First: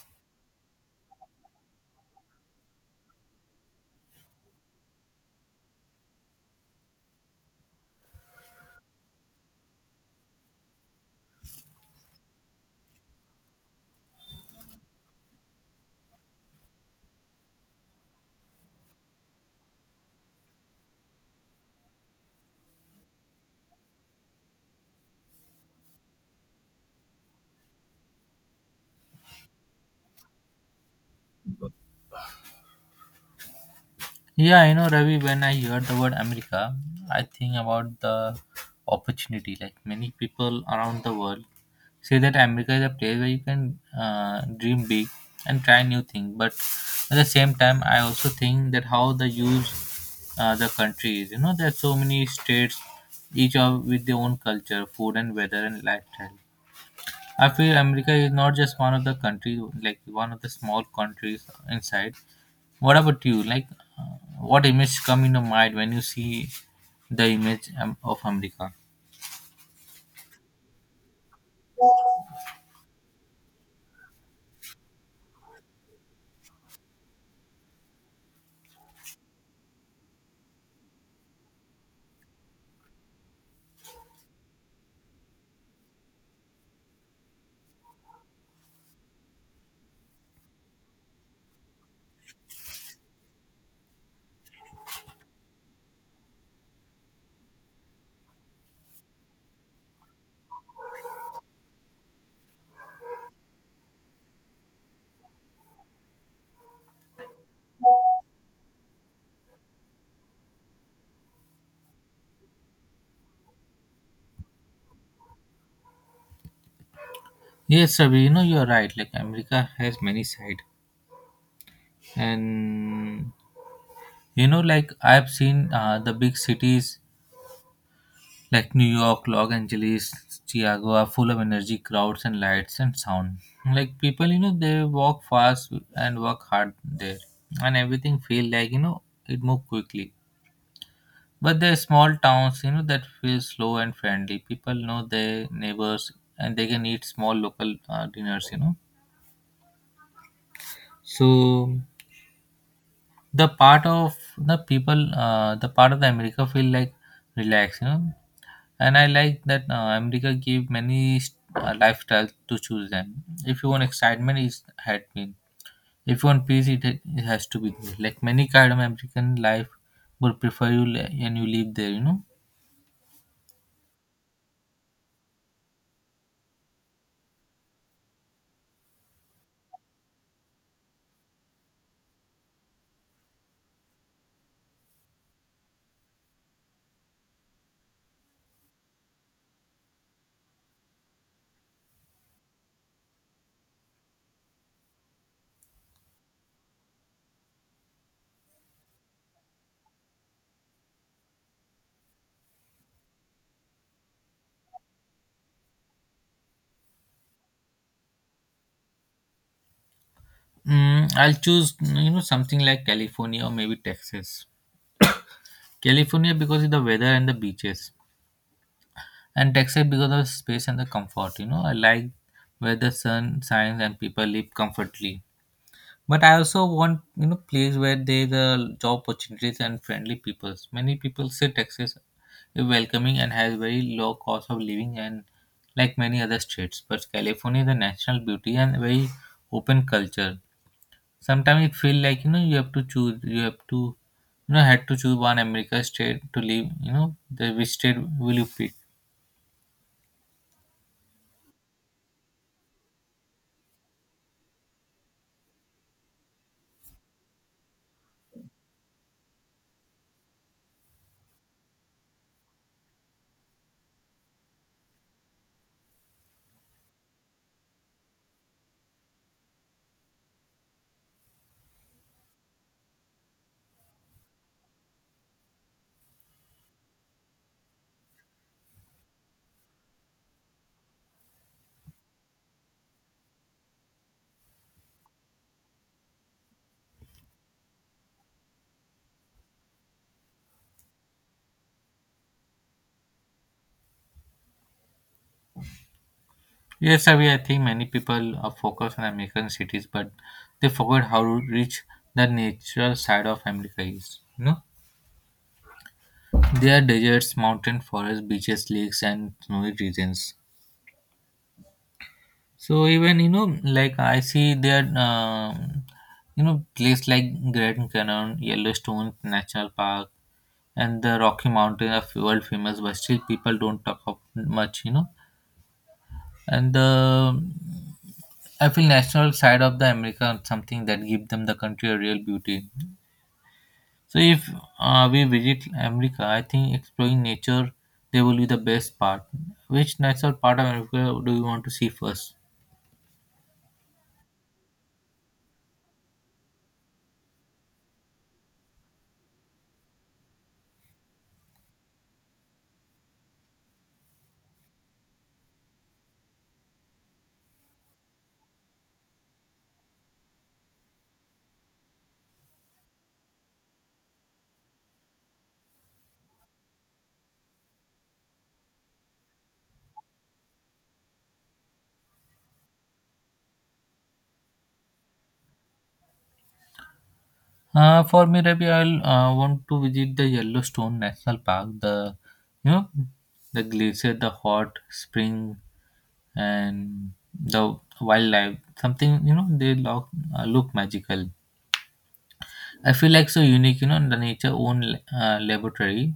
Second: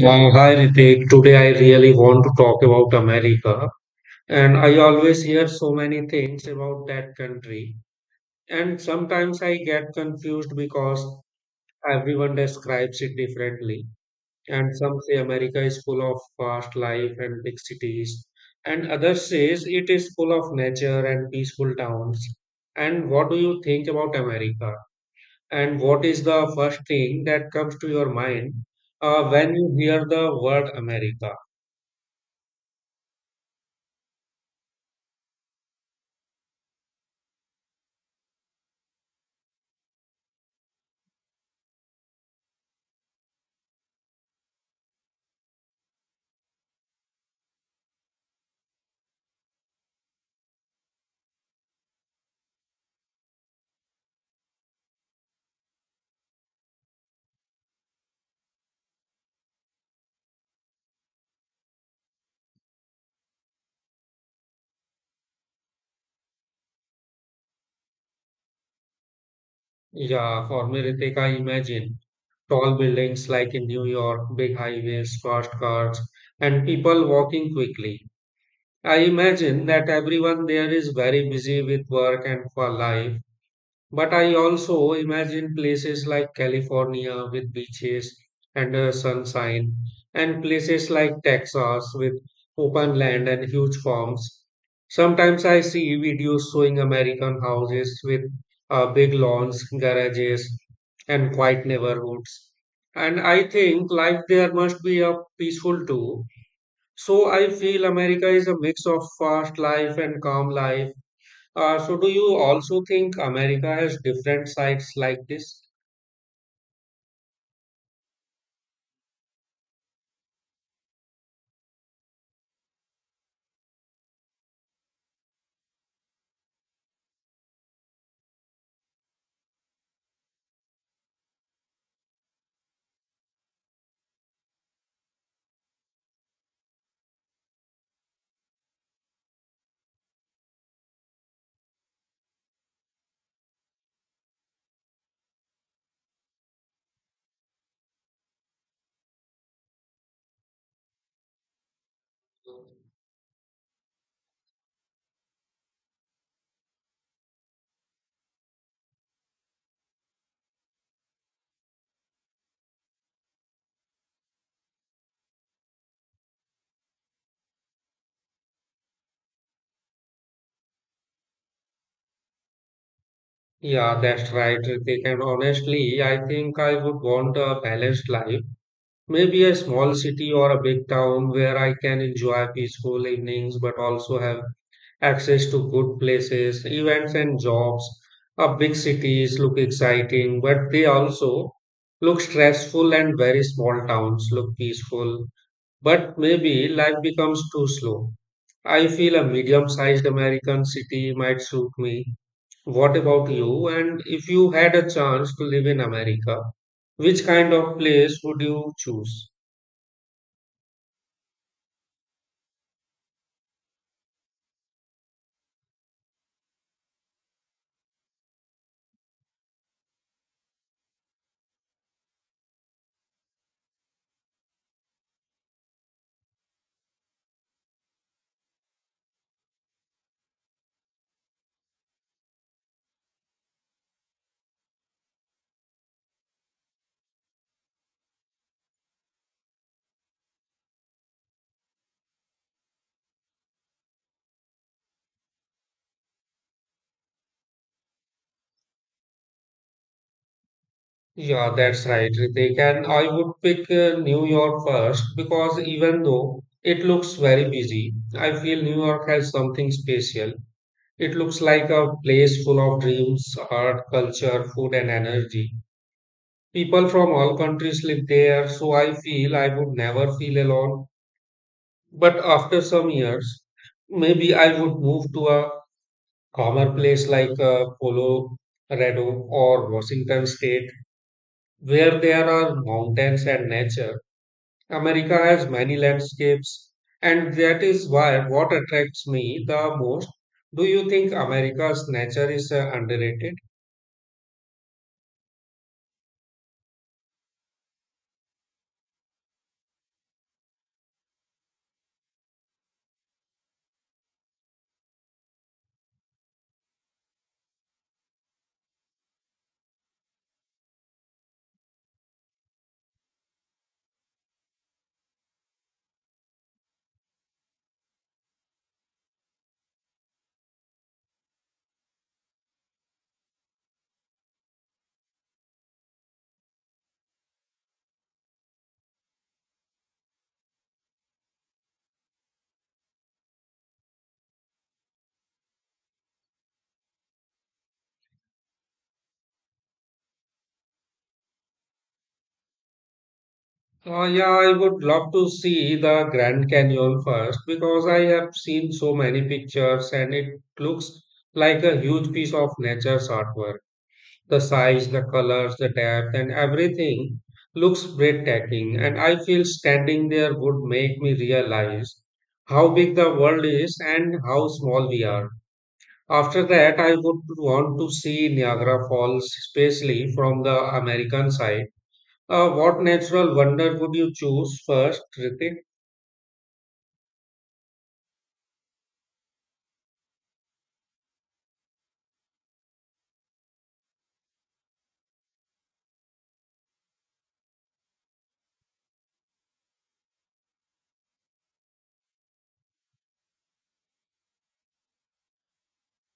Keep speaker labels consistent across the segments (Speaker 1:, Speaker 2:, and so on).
Speaker 1: Wow, hi Ritik. Today I really want to talk about America, and I always hear so many things about that country. And sometimes I get confused because everyone describes it differently. And some say America is full of fast life and big cities, and others says it is full of nature and peaceful towns. And what do you think about America? And what is the first thing that comes to your mind when you hear the word America?
Speaker 2: Yeah, I know, Ravi. When I hear the word America, I think about the opportunity. Like many people around the world say that America is a place where you can dream big and try new things. But at the same time, I also think that how the huge the country is. You know, there are so many states, each of with their own culture, food, and weather and lifestyle. I feel America is not just one of the countries, like one of the small countries inside. What about you? Uh, what image come in your mind when you see the image of America?
Speaker 1: Yeah, for me, Ritik, I imagine tall buildings like in New York, big highways, fast cars, and people walking quickly. I imagine that everyone there is very busy with work and for life, but I also imagine places like California with beaches and sunshine, and places like Texas with open land and huge farms. Sometimes I see videos showing American houses with big lawns, garages, and quiet neighborhoods. And I think life there must be a peaceful too. So I feel America is a mix of fast life and calm life, so do you also think America has different sides like this?
Speaker 2: Yes, Ravi, you know you're right. Like America has many side, and you know, like I've seen the big cities like New York, Los Angeles, Chicago are full of energy, crowds, and lights and sound. Like people, you know, they walk fast and work hard there, and everything feel like you know it move quickly. But they're small towns, you know, that feel slow and friendly. People know their neighbors and they can eat small local dinners, you know. So the part of the people, the part of the America feel like relaxed, you know. And I like that America give many lifestyles to choose them. If you want excitement, it had been. If you want peace, it has to be there. Like many kind of American life would prefer and you live there, you know.
Speaker 1: Yeah, that's right, Ritik. And honestly, I think I would want a balanced life. Maybe a small city or a big town where I can enjoy peaceful evenings but also have access to good places, events, and jobs. Big cities look exciting, but they also look stressful, and very small towns look peaceful. But maybe life becomes too slow. I feel a medium sized American city might suit me. What about you? And if you had a chance to live in America, which kind of place would you choose?
Speaker 2: Mm, I'll choose you know something like California or maybe Texas. California because of the weather and the beaches, and Texas because of space and the comfort. You know, I like where the sun shines and people live comfortably. But I also want you know place where there is a job opportunities and friendly peoples. Many people say Texas is welcoming and has very low cost of living and like many other states. But California is a national beauty and very open culture. Sometimes it feel like you know you have to choose. You have to you know had to choose one America state to live. You know the which state will you pick?
Speaker 1: Yeah, that's right, Ritik. And I would pick New York first because even though it looks very busy, I feel New York has something special. It looks like a place full of dreams, art, culture, food, and energy. People from all countries live there, so I feel I would never feel alone. But after some years, maybe I would move to a calmer place like Colorado or Washington State, where there are mountains and nature. America has many landscapes, and that is why what attracts me the most. Do you think America's nature is underrated?
Speaker 2: Yes, I, mean, I think many people are focused on American cities, but they forget how rich the natural side of America is. You know there are deserts, mountain forests, beaches, lakes, and snowy regions. So even you know, like I see there, you know, place like Grand Canyon, Yellowstone National Park, and the Rocky Mountain are world famous, but still people don't talk of much, you know. And the I feel national side of the America is something that give them the country a real beauty. So if we visit America, I think exploring nature they will be the best part. Which natural part of America do you want to see first?
Speaker 1: Yeah, I would love to see the Grand Canyon first because I have seen so many pictures and it looks like a huge piece of nature's artwork. The size, the colors, the depth, and everything looks breathtaking. And I feel standing there would make me realize how big the world is and how small we are. After that, I would want to see Niagara Falls, especially from the American side. What natural wonder would you choose first, Ritik?
Speaker 2: For me, Rabi, I'll want to visit the Yellowstone National Park, the you know the glacier, the hot spring, and the wildlife. Something you know they look look magical. I feel like so unique, you know, in the nature own laboratory.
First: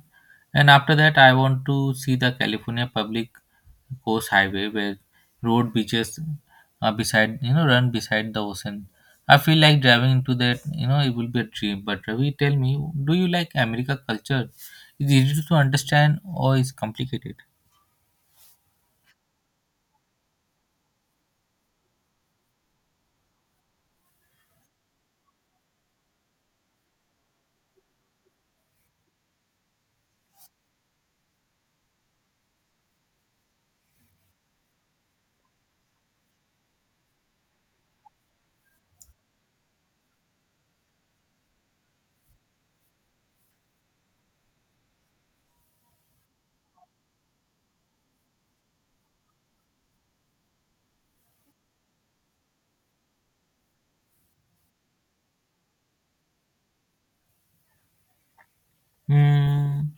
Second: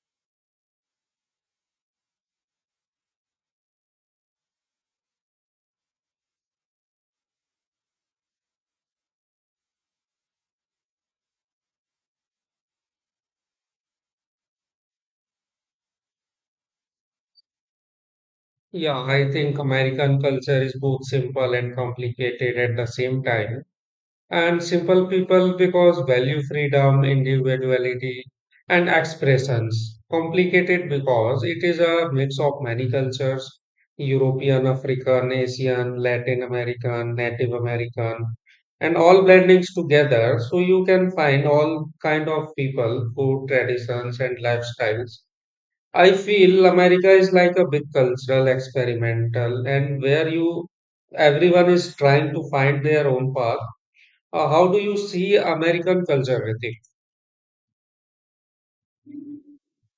Speaker 2: And after that, I want to see the California public coast highway where road beaches beside, you know, run beside the ocean. I feel like driving into that, you know, it will be a dream. But Ravi, tell me, do you like America culture? Is it easy to understand or is complicated?
Speaker 1: Yeah, I think American culture is both simple and complicated at the same time. And simple people because value freedom, individuality, and expressions. Complicated because it is a mix of many cultures: European, African, Asian, Latin American, Native American, and all blendings together. So you can find all kind of people, food traditions, and lifestyles. I feel America is like a big cultural experimental, and where you everyone is trying to find their own path. How do you see American culture, Hrithik?
Speaker 2: Hmm.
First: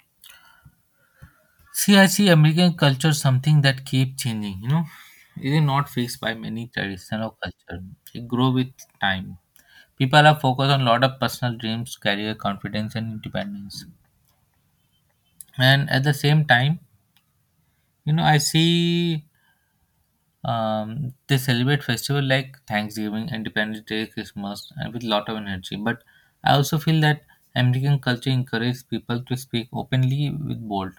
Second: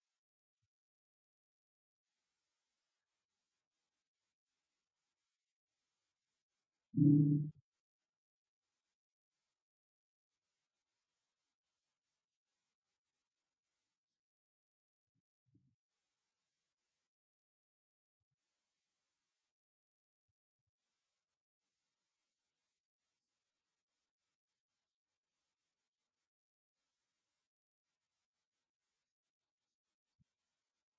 Speaker 2: See, I see American culture something that keep changing. You know, it is not fixed by many tradition or culture. It grow with time. People are focused on a lot of personal dreams, career, confidence, and independence. And at the same time, you know, I see they celebrate festival like Thanksgiving, Independence Day, Christmas, and with lot of energy. But I also feel that American culture encourages people to speak openly with bold.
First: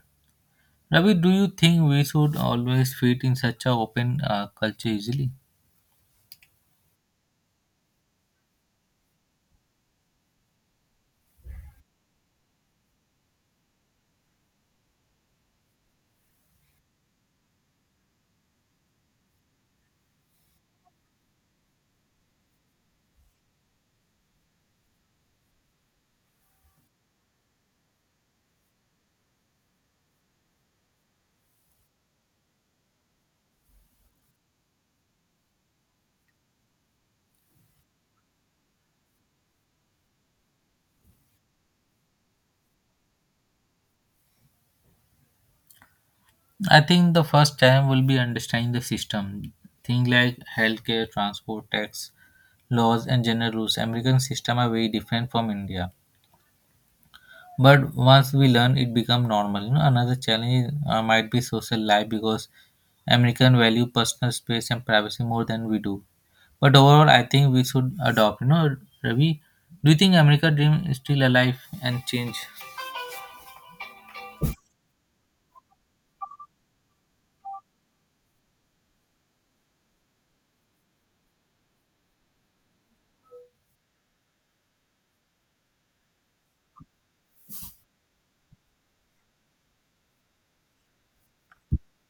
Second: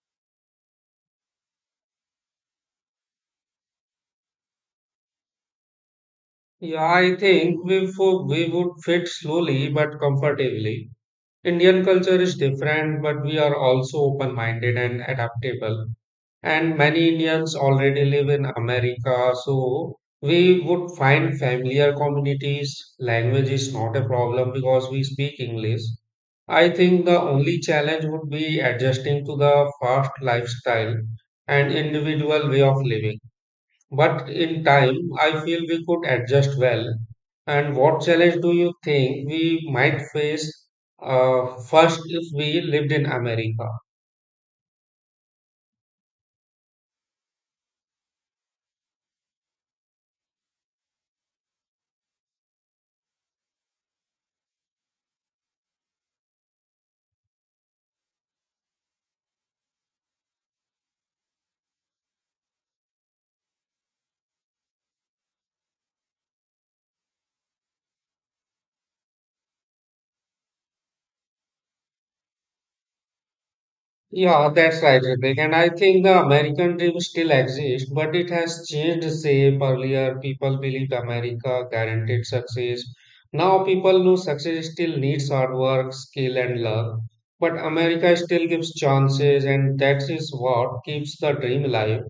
Speaker 2: Ravi, do you think we should always fit in such a open culture easily?
Speaker 1: Yeah, I think we would fit slowly but comfortably. Indian culture is different, but we are also open minded and adaptable. And many Indians already live in America, so we would find familiar communities. Language is not a problem because we speak English. I think the only challenge would be adjusting to the fast lifestyle and individual way of living. But in time, I feel we could adjust well. And what challenge do you think we might face first if we lived in America?
Speaker 2: I think the first time will be understanding the system. Things like healthcare, transport, tax, laws, and general rules. American system are very different from India. But once we learn, it become normal. You know, another challenge might be social life because American value personal space and privacy more than we do. But overall, I think we should adopt. You know, Ravi, do you think America dream is still alive and change?
Speaker 1: Yeah, that's right, Hrithik. And I think the American dream still exists, but it has changed shape. Earlier, people believed America guaranteed success. Now, people know success still needs hard work, skill, and luck. But America still gives chances, and that is what keeps the dream alive.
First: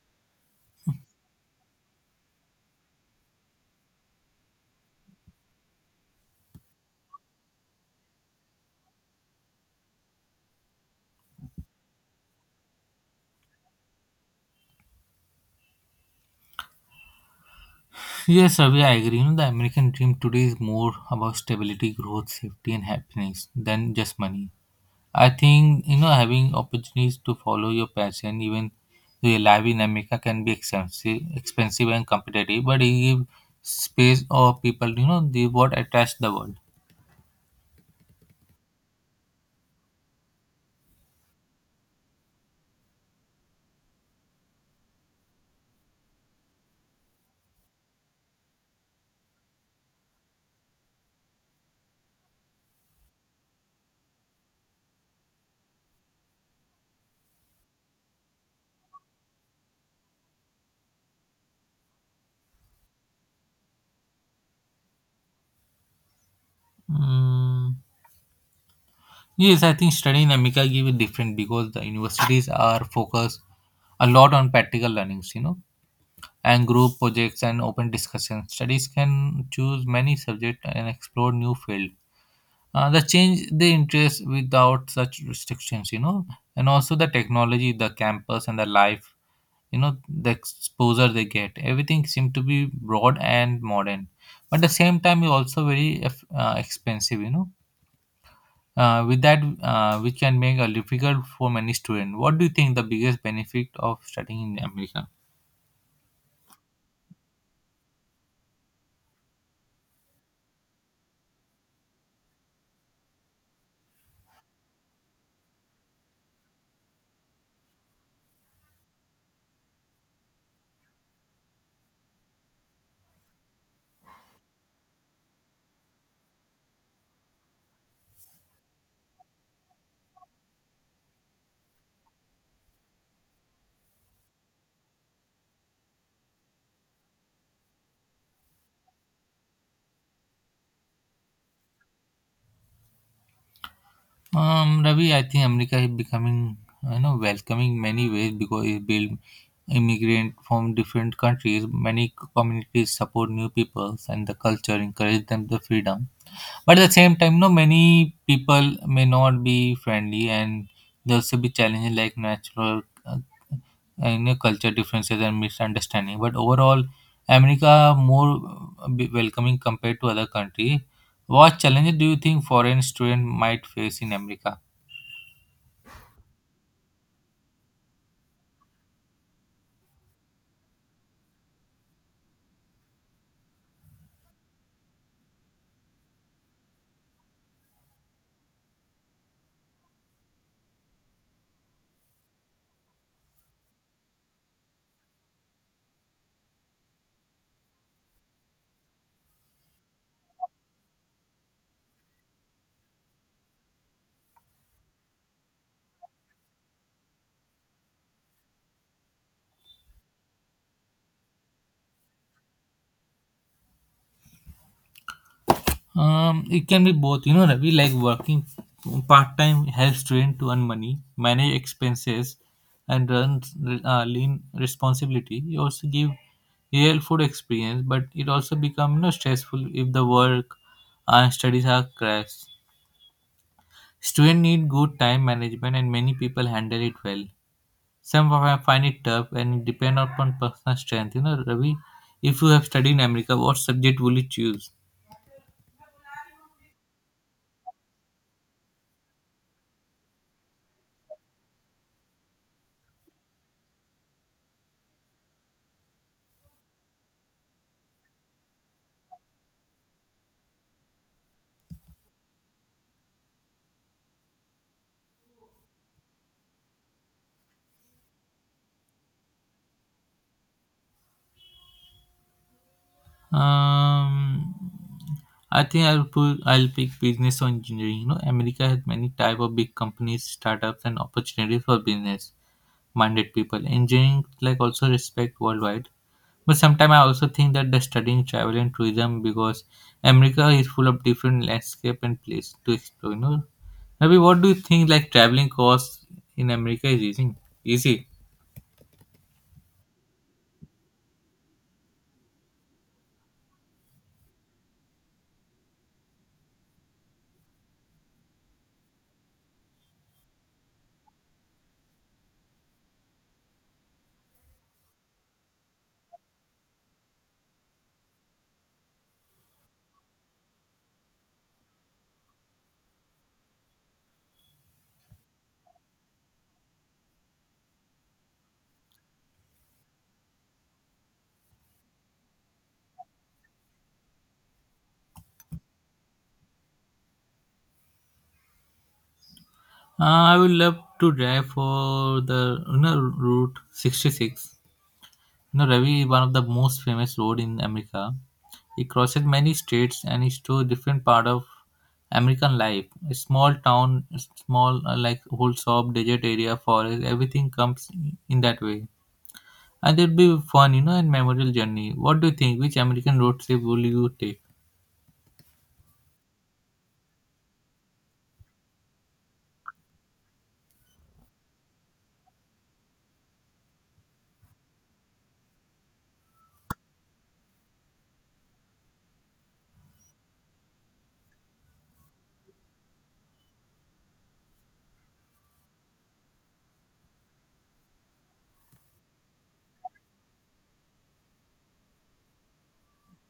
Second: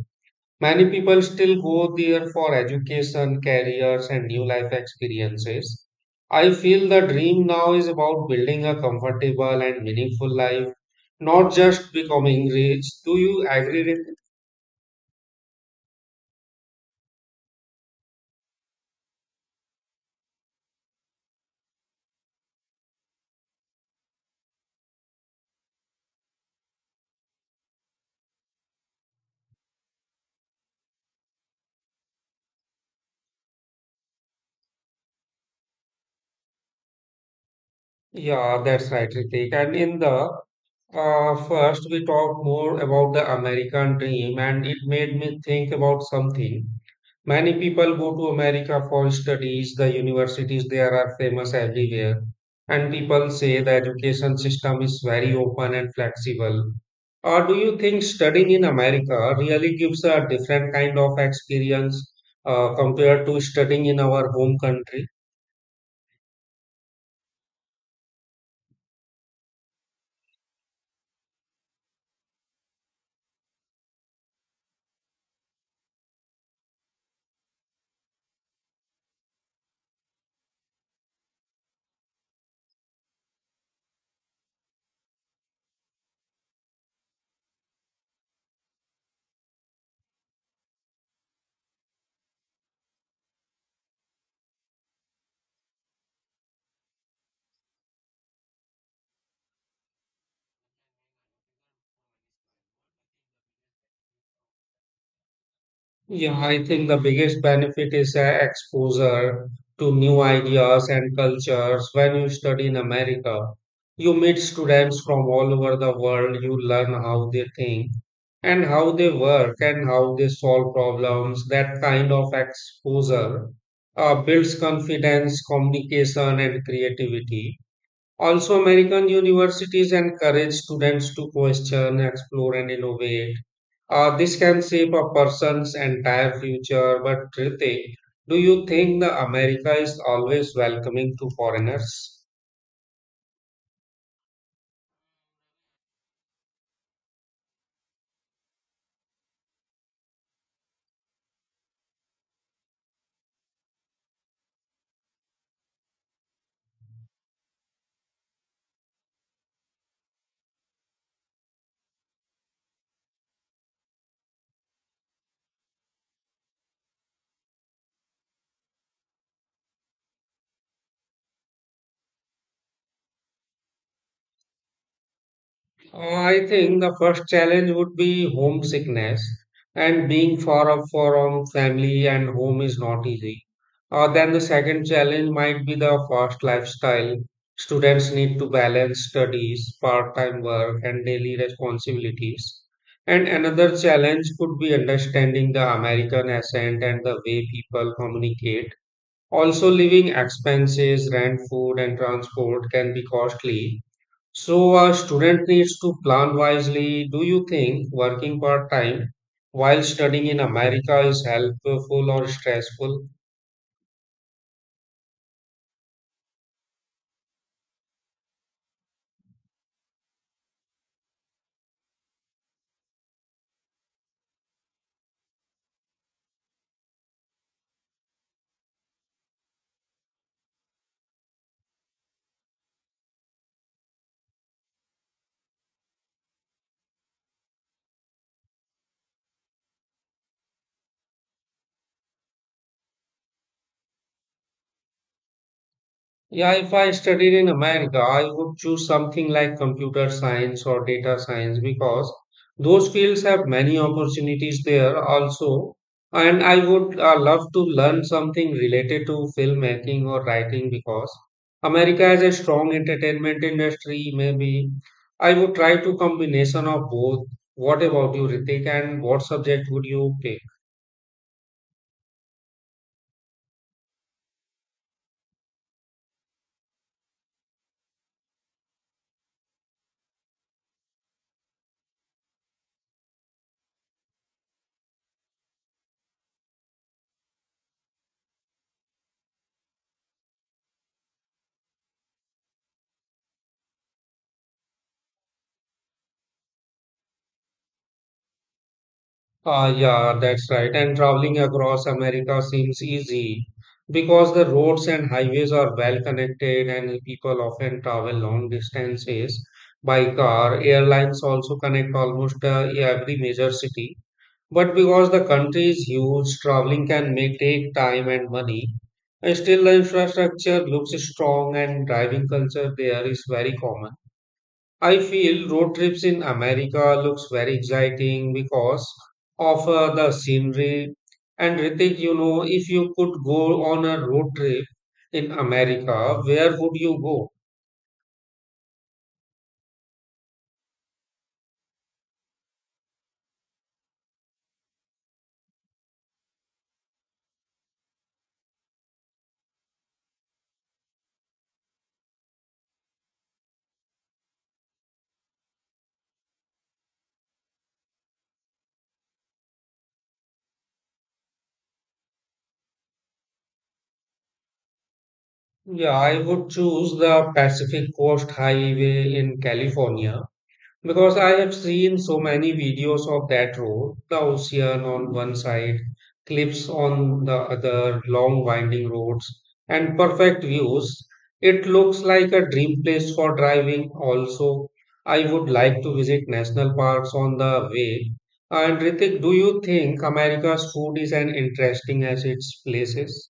Speaker 1: Many people still go there for education, careers, and new life experiences. I feel the dream now is about building a comfortable and meaningful life, not just becoming rich. Do you agree with
Speaker 2: Yes, Ravi, I agree. You know, the American dream today is more about stability, growth, safety, and happiness than just money. I think, you know, having opportunities to follow your passion, even though your life in America can be expensive, expensive and competitive, but it gives space or people, you know, they what attracts the world.
Speaker 1: Yeah, that's right, Ritik. And in the first, we talked more about the American dream, and it made me think about something. Many people go to America for studies. The universities there are famous everywhere. And people say the education system is very open and flexible. Or do you think studying in America really gives a different kind of experience, compared to studying in our home country?
Speaker 2: Mm. Yes, I think studying in America give it different because the universities are focused a lot on practical learnings, you know and group projects and open discussion. Studies can choose many subjects and explore new field. The change the interest without such restrictions, you know, and also the technology, the campus, and the life, you know, the exposure they get. Everything seems to be broad and modern, but at the same time, it's also very expensive, you know. With that, which can make a difficult for many students. What do you think the biggest benefit of studying in America?
Speaker 1: Yeah, I think the biggest benefit is exposure to new ideas and cultures. When you study in America, you meet students from all over the world. You learn how they think and how they work and how they solve problems. That kind of exposure builds confidence, communication, and creativity. Also, American universities encourage students to question, explore, and innovate. This can shape a person's entire future, but Ritik, do you think the America is always welcoming to foreigners?
Speaker 2: Ravi, I think America is becoming, you know, welcoming many ways because it built immigrant from different countries. Many communities support new peoples and the culture encourage them the freedom. But at the same time, no, many people may not be friendly and there also be challenges like natural, you know, culture differences and misunderstanding. But overall, America more welcoming compared to other country. What challenges do you think foreign student might face in America?
Speaker 1: I think the first challenge would be homesickness and being far up from family and home is not easy. Then the second challenge might be the fast lifestyle. Students need to balance studies, part-time work, and daily responsibilities. And another challenge could be understanding the American accent and the way people communicate. Also, living expenses, rent, food, and transport can be costly. So a student needs to plan wisely. Do you think working part time while studying in America is helpful or stressful?
Speaker 2: It can be both, you know, Ravi, like working part time helps student to earn money, manage expenses, and run lean responsibility. You also give real food experience, but it also become you know, stressful if the work and studies are crash. Student need good time management, and many people handle it well. Some of them find it tough, and it depend upon personal strength. You know, Ravi, if you have studied in America, what subject will you choose?
Speaker 1: Yeah, if I studied in America, I would choose something like computer science or data science because those fields have many opportunities there also. And I would love to learn something related to filmmaking or writing because America has a strong entertainment industry. Maybe I would try to combination of both. What about you, Ritik? And what subject would you pick?
Speaker 2: Um, I think I'll pick business or engineering. You know, America has many type of big companies, startups, and opportunities for business minded people. Engineering like also respect worldwide. But sometimes I also think that the studying travel and tourism because America is full of different landscape and place to explore. You know, Ravi, what do you think like traveling costs in America is easy? Easy.
Speaker 1: Ah, yeah, that's right. And traveling across America seems easy because the roads and highways are well connected, and people often travel long distances by car. Airlines also connect almost every major city. But because the country is huge, traveling can may take time and money. Still, the infrastructure looks strong, and driving culture there is very common. I feel road trips in America looks very exciting because of the scenery. And Ritik, you know, if you could go on a road trip in America, where would you go?
Speaker 2: Uh, I would love to drive for the you know, route 66. You know, Ravi is one of the most famous road in America. It crosses many states and is to different part of American life. A small town, small like whole shop, desert area, forest, everything comes in that way. And it'll be fun, you know, and memorable journey. What do you think? Which American road trip will you take?
Speaker 1: Yeah, I would choose the Pacific Coast Highway in California. Because I have seen so many videos of that road, the ocean on one side, cliffs on the other, long winding roads, and perfect views. It looks like a dream place for driving. Also, I would like to visit national parks on the way. And Ritik, do you think America's food is as interesting as its places?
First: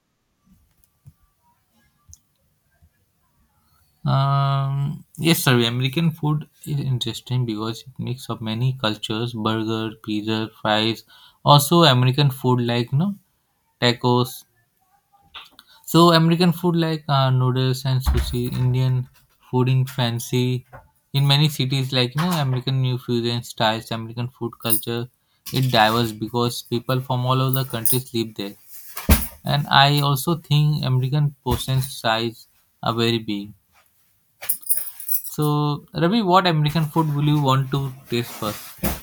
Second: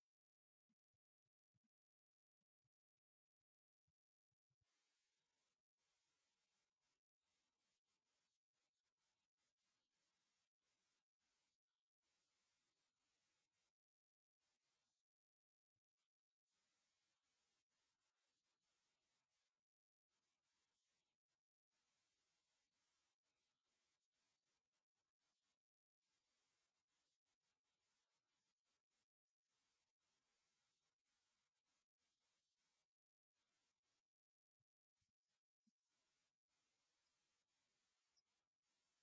Speaker 2: Yes, sir. American food is interesting because it mix of many cultures: burger, pizza, fries. Also, American food like you know tacos, so American food like noodles and sushi, Indian food in fancy. In many cities, like you know, American new fusion styles, American food culture, it diverse because people from all over the countries live there. And I also think American portion size are very big. So Ravi, what American food will you want to taste first?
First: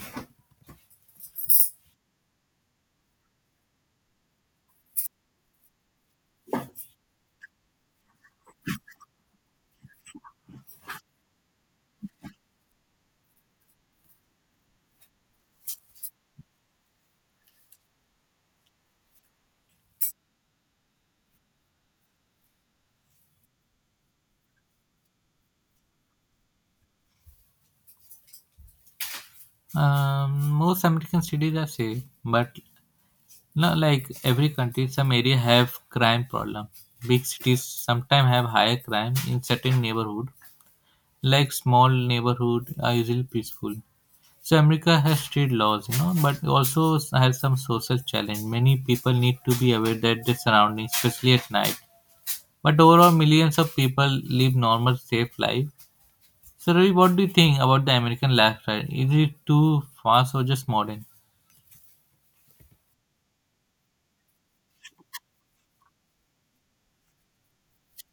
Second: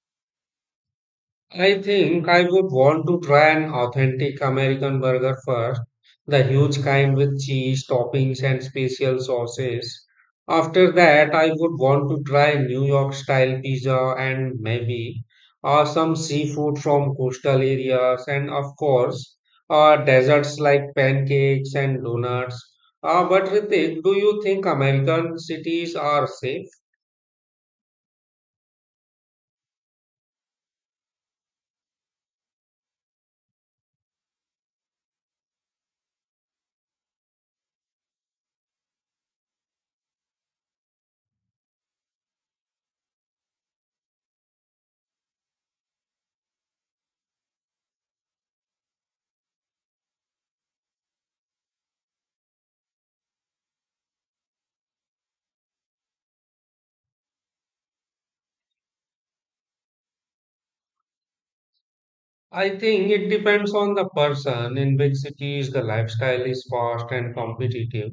Speaker 1: I think I would want to try an authentic American burger first, the huge kind with cheese, toppings, and special sauces. After that, I would want to try New York style pizza and maybe some seafood from coastal areas, and of course, desserts like pancakes and donuts. But Ritik, do you think American cities are safe?
Speaker 2: Most American cities are safe, but no, like every country, some area have crime problem. Big cities sometimes have higher crime in certain neighborhood. Like small neighborhood are usually peaceful. So America has strict laws, you know, but also has some social challenge. Many people need to be aware that their surroundings, especially at night. But overall, millions of people live normal, safe life. So, Ravi, what do you think about the American lifestyle? Is it too fast or just modern?
Speaker 1: I think it depends on the person. In big cities, the lifestyle is fast and competitive,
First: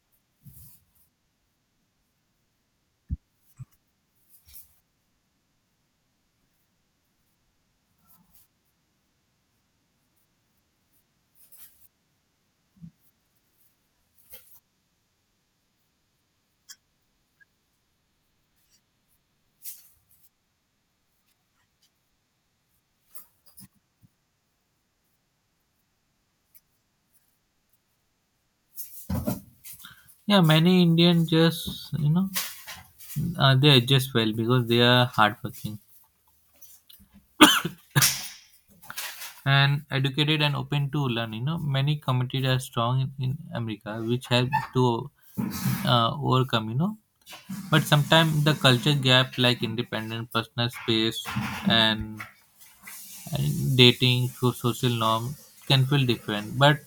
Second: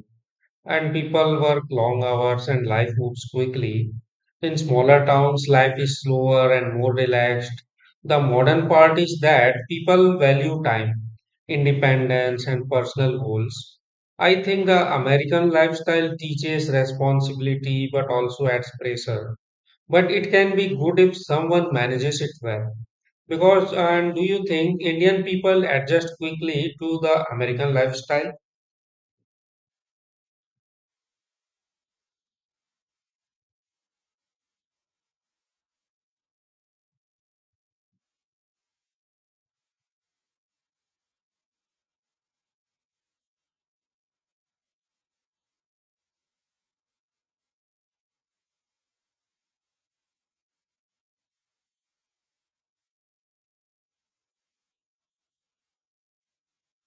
Speaker 1: and people work long hours and life moves quickly. In smaller towns, life is slower and more relaxed. The modern part is that people value time, independence, and personal goals. I think the American lifestyle teaches responsibility but also adds pressure. But it can be good if someone manages it well. Because, and do you think Indian people adjust quickly to the American lifestyle?
Speaker 2: Yeah, many Indians just you know they adjust well because they are hardworking and educated and open to learn. You know, many communities are strong in America, which help to overcome. You know, but sometimes the culture gap, like independent personal space and, and dating, so social norm, can feel different. But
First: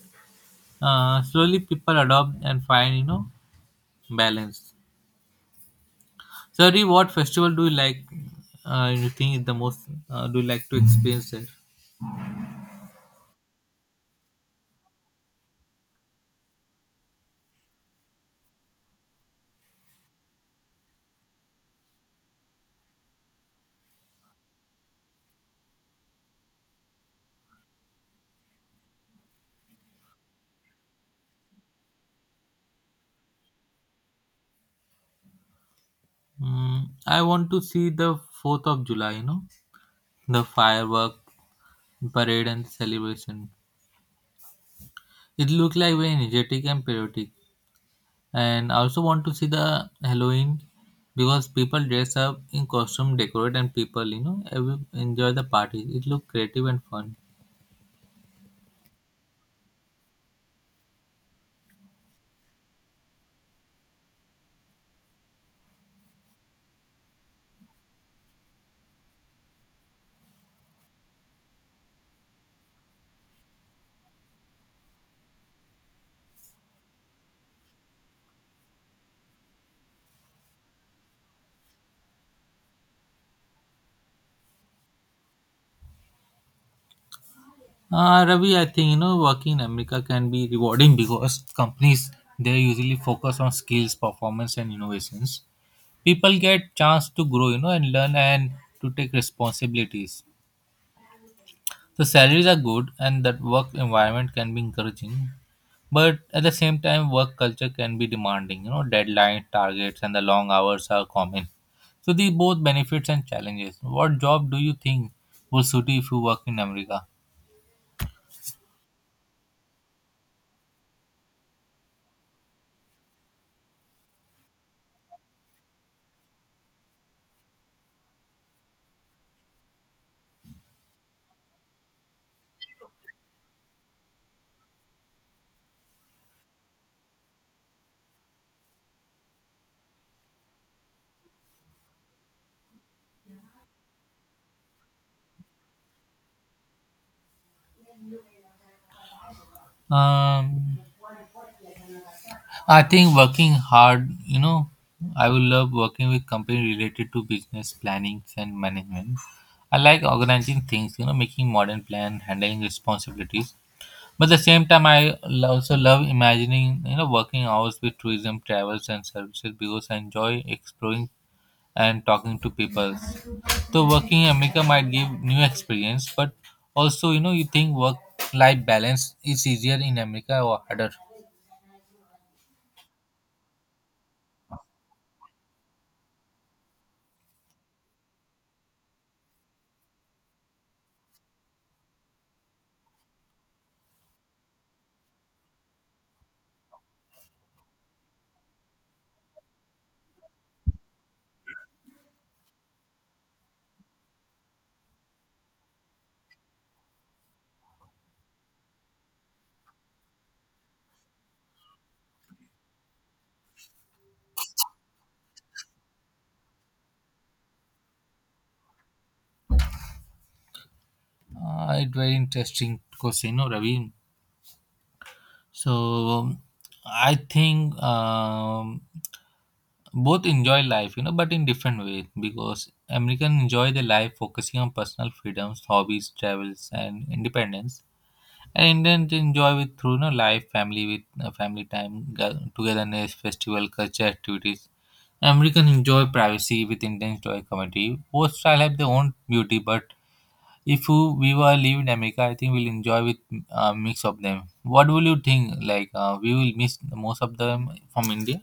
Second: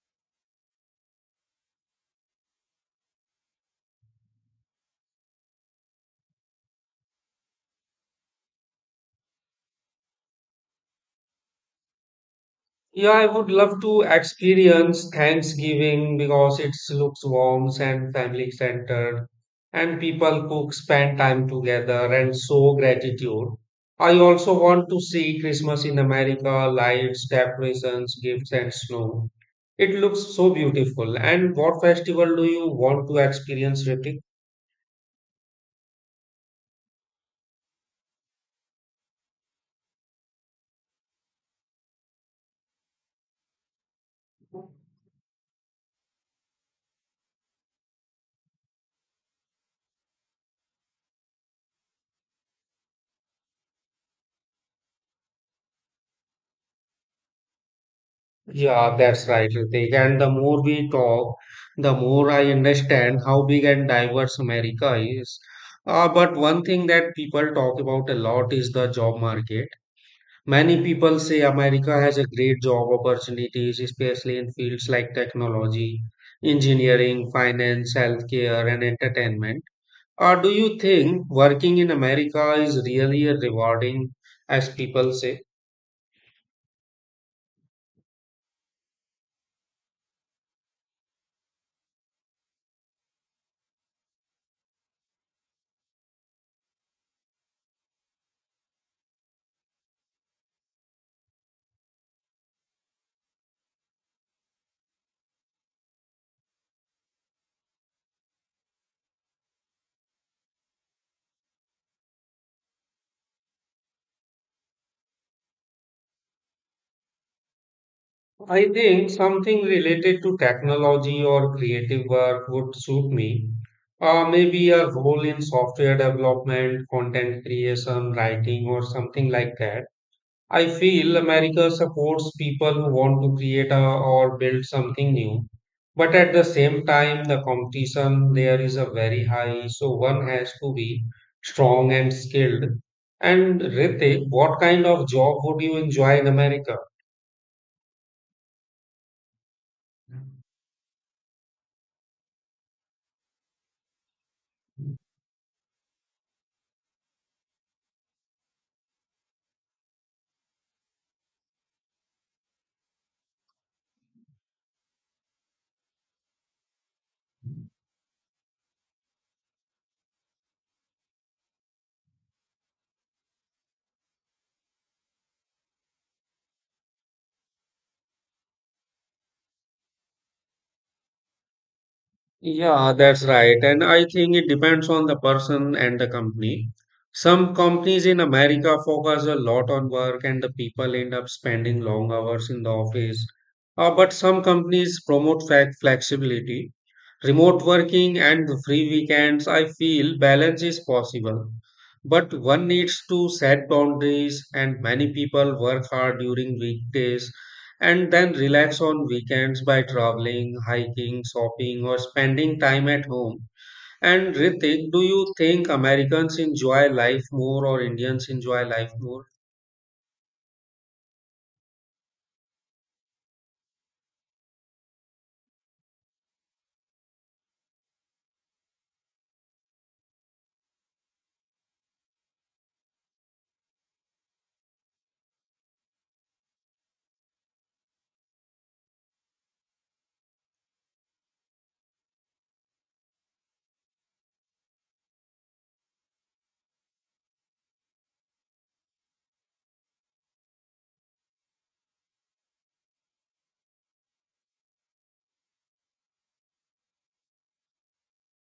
Speaker 2: slowly people adopt and find you know balance. Sorry, what festival do you like? You think is the most? Do you like to experience it?
Speaker 1: Yeah, I would love to experience Thanksgiving because it looks warm and family centered, and people cook, spend time together, and show gratitude. I also want to see Christmas in America, lights, decorations, gifts, and snow. It looks so beautiful. And what festival do you want to experience, Ritik?
Speaker 2: Mm, I want to see the 4th of July, you know, the firework parade and celebration. It looked like very energetic and patriotic. And I also want to see the Halloween because people dress up in costume, decorate, and people, you know, enjoy the party. It looked creative and fun.
Speaker 1: Yeah, that's right, Ritik. And the more we talk, the more I understand how big and diverse America is. But one thing that people talk about a lot is the job market. Many people say America has a great job opportunities, especially in fields like technology, engineering, finance, healthcare, and entertainment. Do you think working in America is really rewarding, as people say?
Speaker 2: Ravi, I think, you know, working in America can be rewarding because companies, they usually focus on skills, performance, and innovations. People get chance to grow, you know, and learn and to take responsibilities. The salaries are good and that work environment can be encouraging, but at the same time work culture can be demanding, you know, deadlines, targets and the long hours are common. So these both benefits and challenges. What job do you think would suit you if you work in america?
Speaker 1: I think something related to technology or creative work would suit me. Maybe a role in software development, content creation, writing, or something like that. I feel America supports people who want to create a, or build something new. But at the same time, the competition there is a very high, so one has to be strong and skilled. And Ritik, what kind of job would you enjoy in America?
Speaker 2: um I think working hard, you know, I will love working with company related to business planning and management. I like organizing things, you know, making modern plan, handling responsibilities. But at the same time, also love imagining, you know, working hours with tourism, travels, and services because I enjoy exploring and talking to people. So working in America might give new experience, but also, you know, you think work-life balance is easier in America or harder?
Speaker 1: Yeah, that's right. And I think it depends on the person and the company. Some companies in America focus a lot on work and the people end up spending long hours in the office. But some companies promote flexibility, remote working and free weekends, I feel balance is possible. But one needs to set boundaries, and many people work hard during weekdays and then relax on weekends by traveling, hiking, shopping, or spending time at home. And Ritik, do you think Americans enjoy life more or Indians enjoy life more?
Speaker 2: It's very interesting question, no, Ravi. So um, I think both enjoy life, you know, but in different ways because Americans enjoy their life focusing on personal freedoms, hobbies, travels, and independence. And Indians enjoy with through, you know, life, family with family time, togetherness, festival, culture activities. Americans enjoy privacy with Indians enjoy community. Both style have their own beauty, but if you- we were live in America, I think we'll enjoy with a mix of them. What will you think? Like we will miss most of them from India.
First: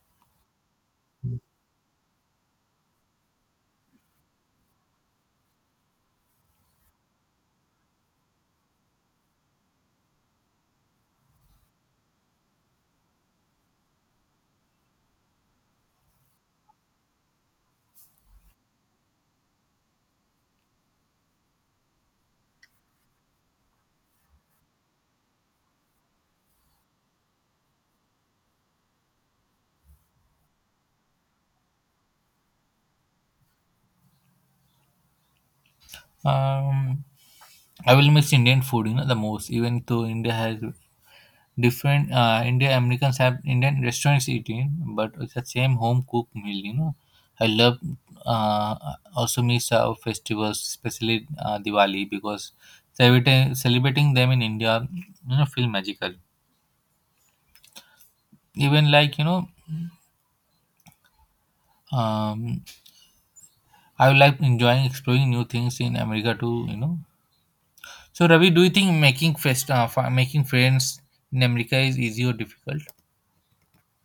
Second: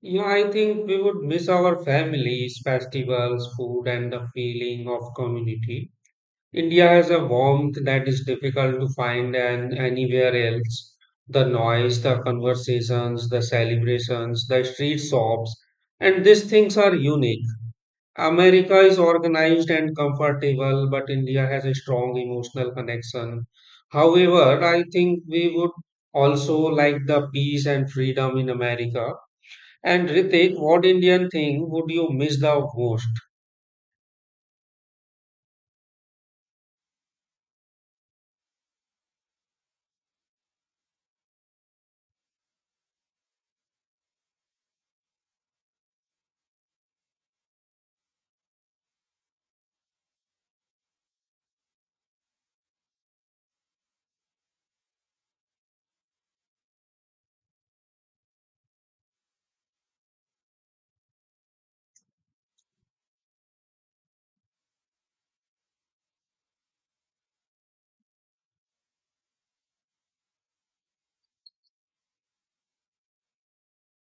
Speaker 1: Yeah, I think we would miss our families, festivals, food, and the feeling of community. India has a warmth that is difficult to find and anywhere else. The noise, the conversations, the celebrations, the street shops, and these things are unique. America is organized and comfortable, but India has a strong emotional connection. However, I think we would also like the peace and freedom in America. And Ritik, what Indian thing would you miss the most?
Speaker 2: Um, I will miss Indian food, you know, the most. Even though India has different, India Americans have Indian restaurants eating, but it's the same home cooked meal. You know, I love. Uh, Also miss our festivals, especially Diwali, because celebrating them in India, you know, feel magical. Even like, you know, um, I would like enjoying exploring new things in America too. You know. So Ravi, do you think making friends in America is easy or difficult?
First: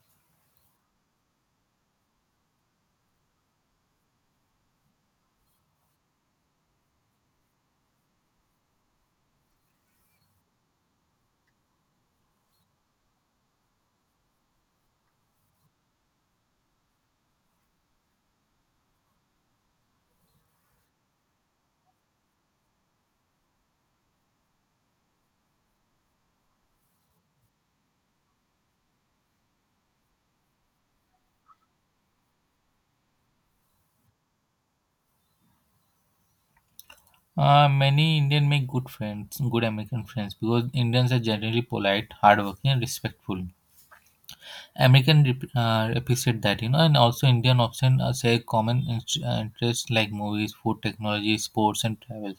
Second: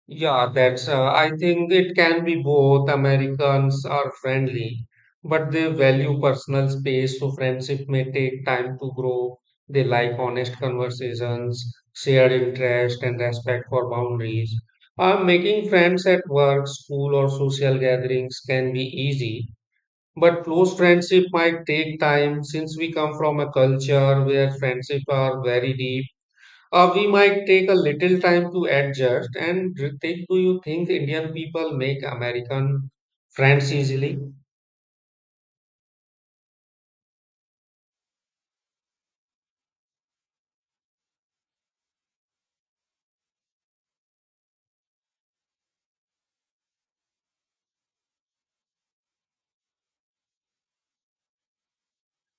Speaker 1: Yeah, that's, I think it can be both. Americans are friendly, but they value personal space, so friendship may take time to grow. They like honest conversations, shared interest, and respect for boundaries. Making friends at work, school, or social gatherings can be easy, but close friendship might take time since we come from a culture where friendships are very deep we might take a little time to adjust. And Ritik, do you think Indian people make American friends easily?
Speaker 2: Many Indian make good friends, good American friends, because Indians are generally polite, hardworking, and respectful. Appreciate that, you know, and also Indian often share common interests like movies, food, technology, sports, and travel.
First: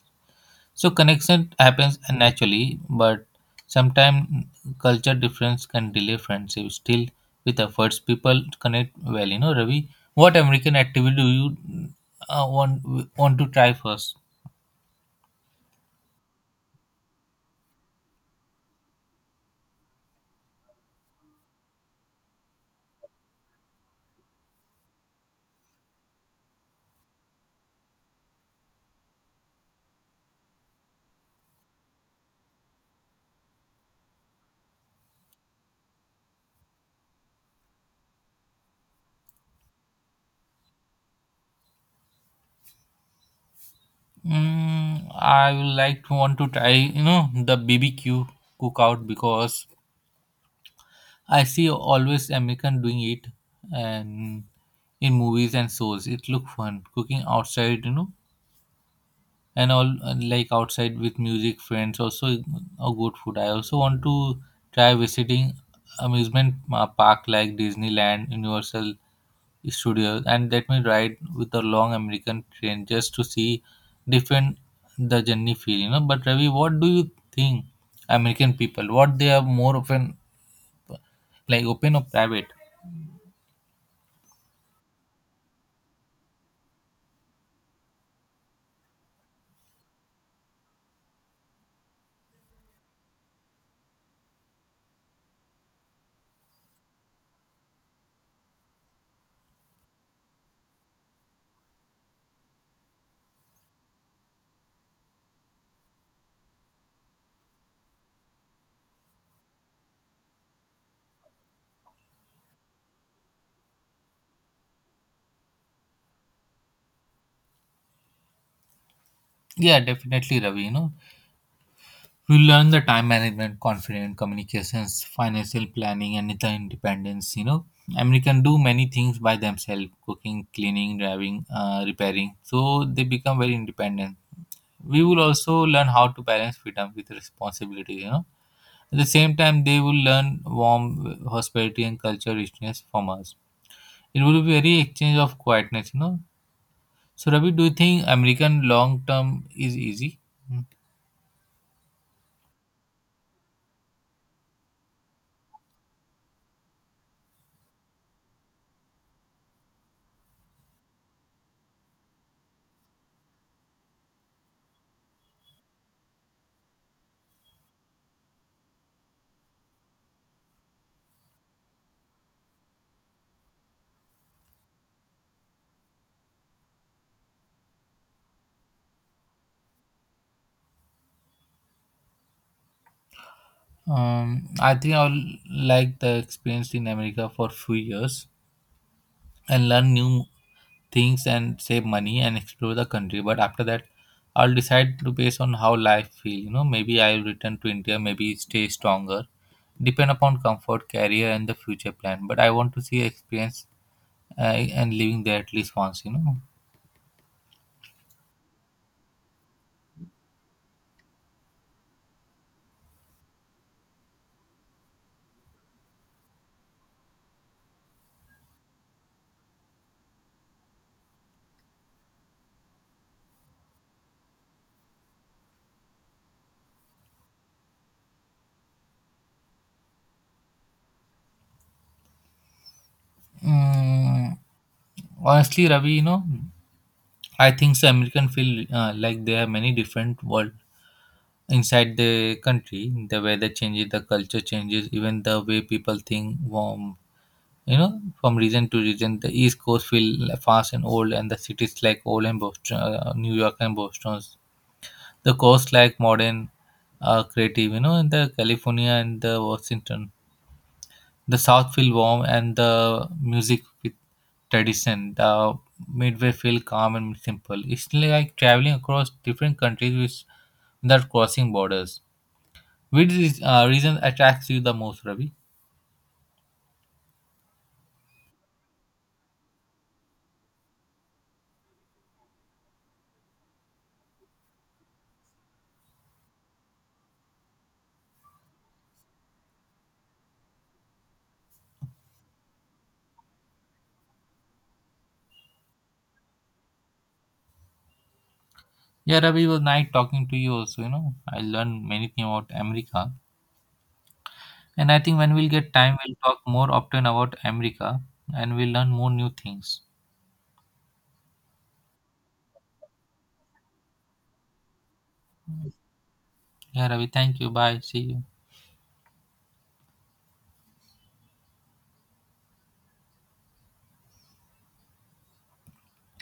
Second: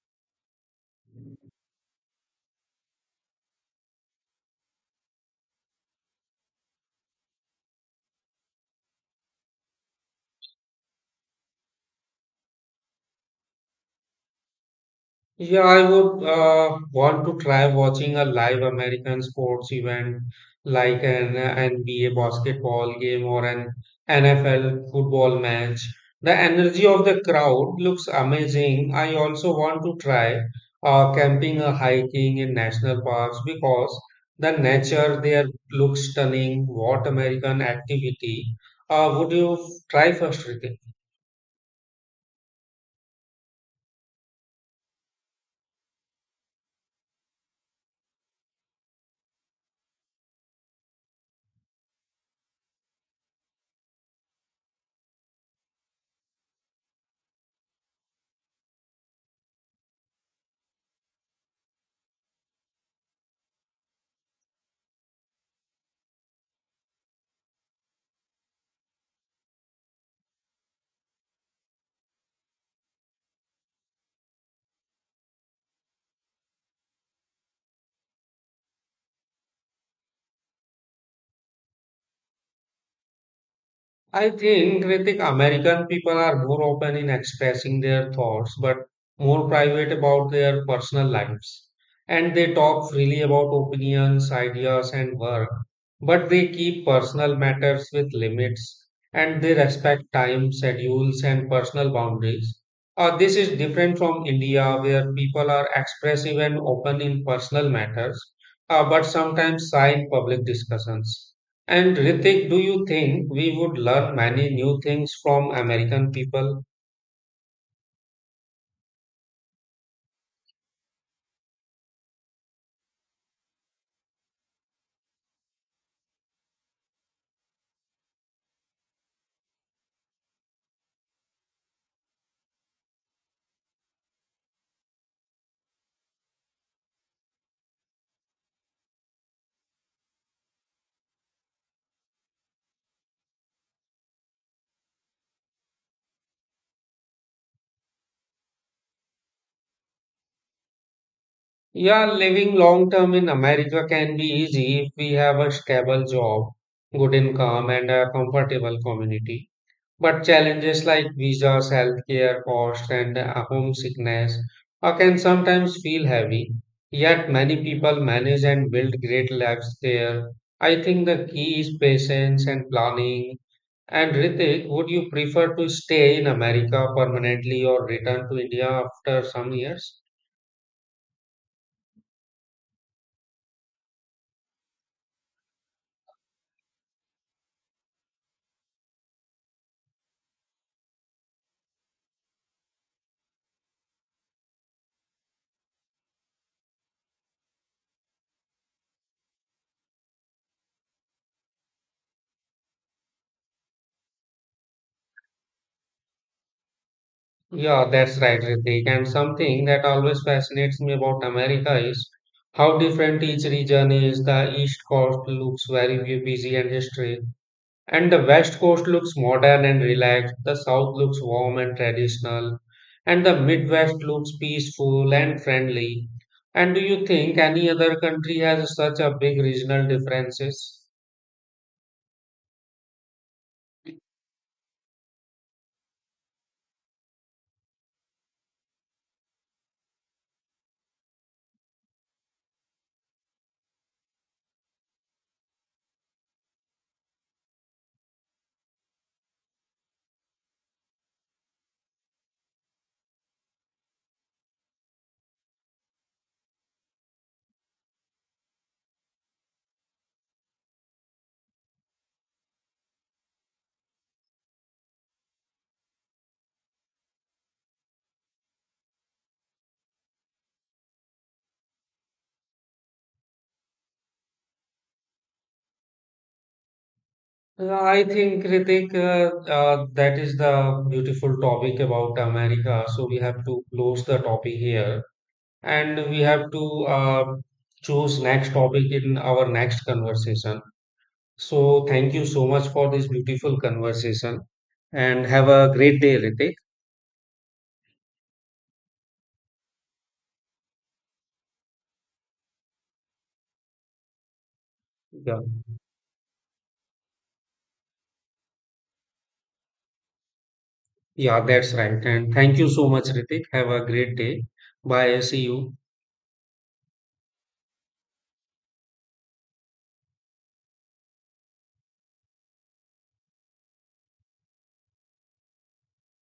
Speaker 2: So connection happens naturally, but sometimes culture difference can delay friendship. Still, with efforts, people connect well. You know, Ravi, what American activity do you uh, want want to try first?
Speaker 1: Yeah, I would want to try watching a live American sports event like an NBA basketball game or an NFL football match. The energy of the crowd looks amazing. I also want to try camping or hiking in national parks because the nature there looks stunning. What American activity would you try first, Ritik?
Speaker 2: Mm, I would like to want to try. You know, the BBQ cookout because I see always American doing it and in movies and shows. It look fun cooking outside. You know, and all and like outside with music friends also a good food. I also want to try visiting amusement park like Disneyland, Universal Studios, and let me ride with a long american train just to see different the journey feel, you know. But Ravi, what do you think American people, what they are more often, like open or private?
Speaker 1: I think Kritik, American people are more open in expressing their thoughts but more private about their personal lives. And they talk freely about opinions, ideas, and work, but they keep personal matters with limits and they respect time, schedules, and personal boundaries. This is different from India, where people are expressive and open in personal matters, but sometimes shy in public discussions. And Ritik, do you think we would learn many new things from American people?
Speaker 2: Yeah, definitely, Ravi, you know, we learn the time management, confident communications, financial planning, and the independence. You know, American do many things by themselves: cooking, cleaning, driving, repairing. So they become very independent. We will also learn how to balance freedom with responsibility. You know, at the same time, they will learn warm hospitality and culture richness from us. It will be very exchange of quietness. You know. So Ravi, do you think American long term is easy? Hmm.
Speaker 1: Yeah, living long term in America can be easy if we have a stable job, good income, and a comfortable community. But challenges like visas, healthcare costs, and homesickness can sometimes feel heavy. Yet many people manage and build great lives there. I think the key is patience and planning. And Ritik, would you prefer to stay in America permanently or return to India after some years?
Speaker 2: I think I will like the experience in America for few years and learn new things and save money and explore the country. But after that, I'll decide to based on how life feel. You know, maybe I'll return to India, maybe stay stronger, depend upon comfort, career, and the future plan. But I want to see experience uh, and living there at least once. You know,
Speaker 1: Yeah, that's right, Ritik. And something that always fascinates me about America is how different each region is. The East Coast looks very busy and history, and the West Coast looks modern and relaxed. The South looks warm and traditional, and the Midwest looks peaceful and friendly. And do you think any other country has such a big regional differences?
Speaker 2: mm, honestly, Ravi, you know, I think the American feel like there are many different world inside the country. The weather changes, the culture changes, even the way people think warm, you know, from region to region. The east coast feel fast and old and the cities like old and Boston, New York and Boston. The coast like modern, creative, you know, in the California and the Washington. The south feel warm and the music with tradition. The midway feel calm and simple. It's like traveling across different countries without crossing borders. Which is, reason attracts you the most, Ravi?
Speaker 1: I think, Ritik, that is the beautiful topic about America. So we have to close the topic here and we have to choose next topic in our next conversation. So thank you so much for this beautiful conversation and have a great day, Ritik.
Speaker 2: Yeah, Ravi, it was nice talking to you also, you know. I learned many things about America. And I think when
Speaker 1: Yeah,
Speaker 2: we'll get time, we'll talk more often about America, and we'll learn more new things.
Speaker 1: yeah, that's right. And thank you so much, Ritik. Have a great day. Bye. See you.
Speaker 2: Yeah, Ravi, thank you. Bye. See you.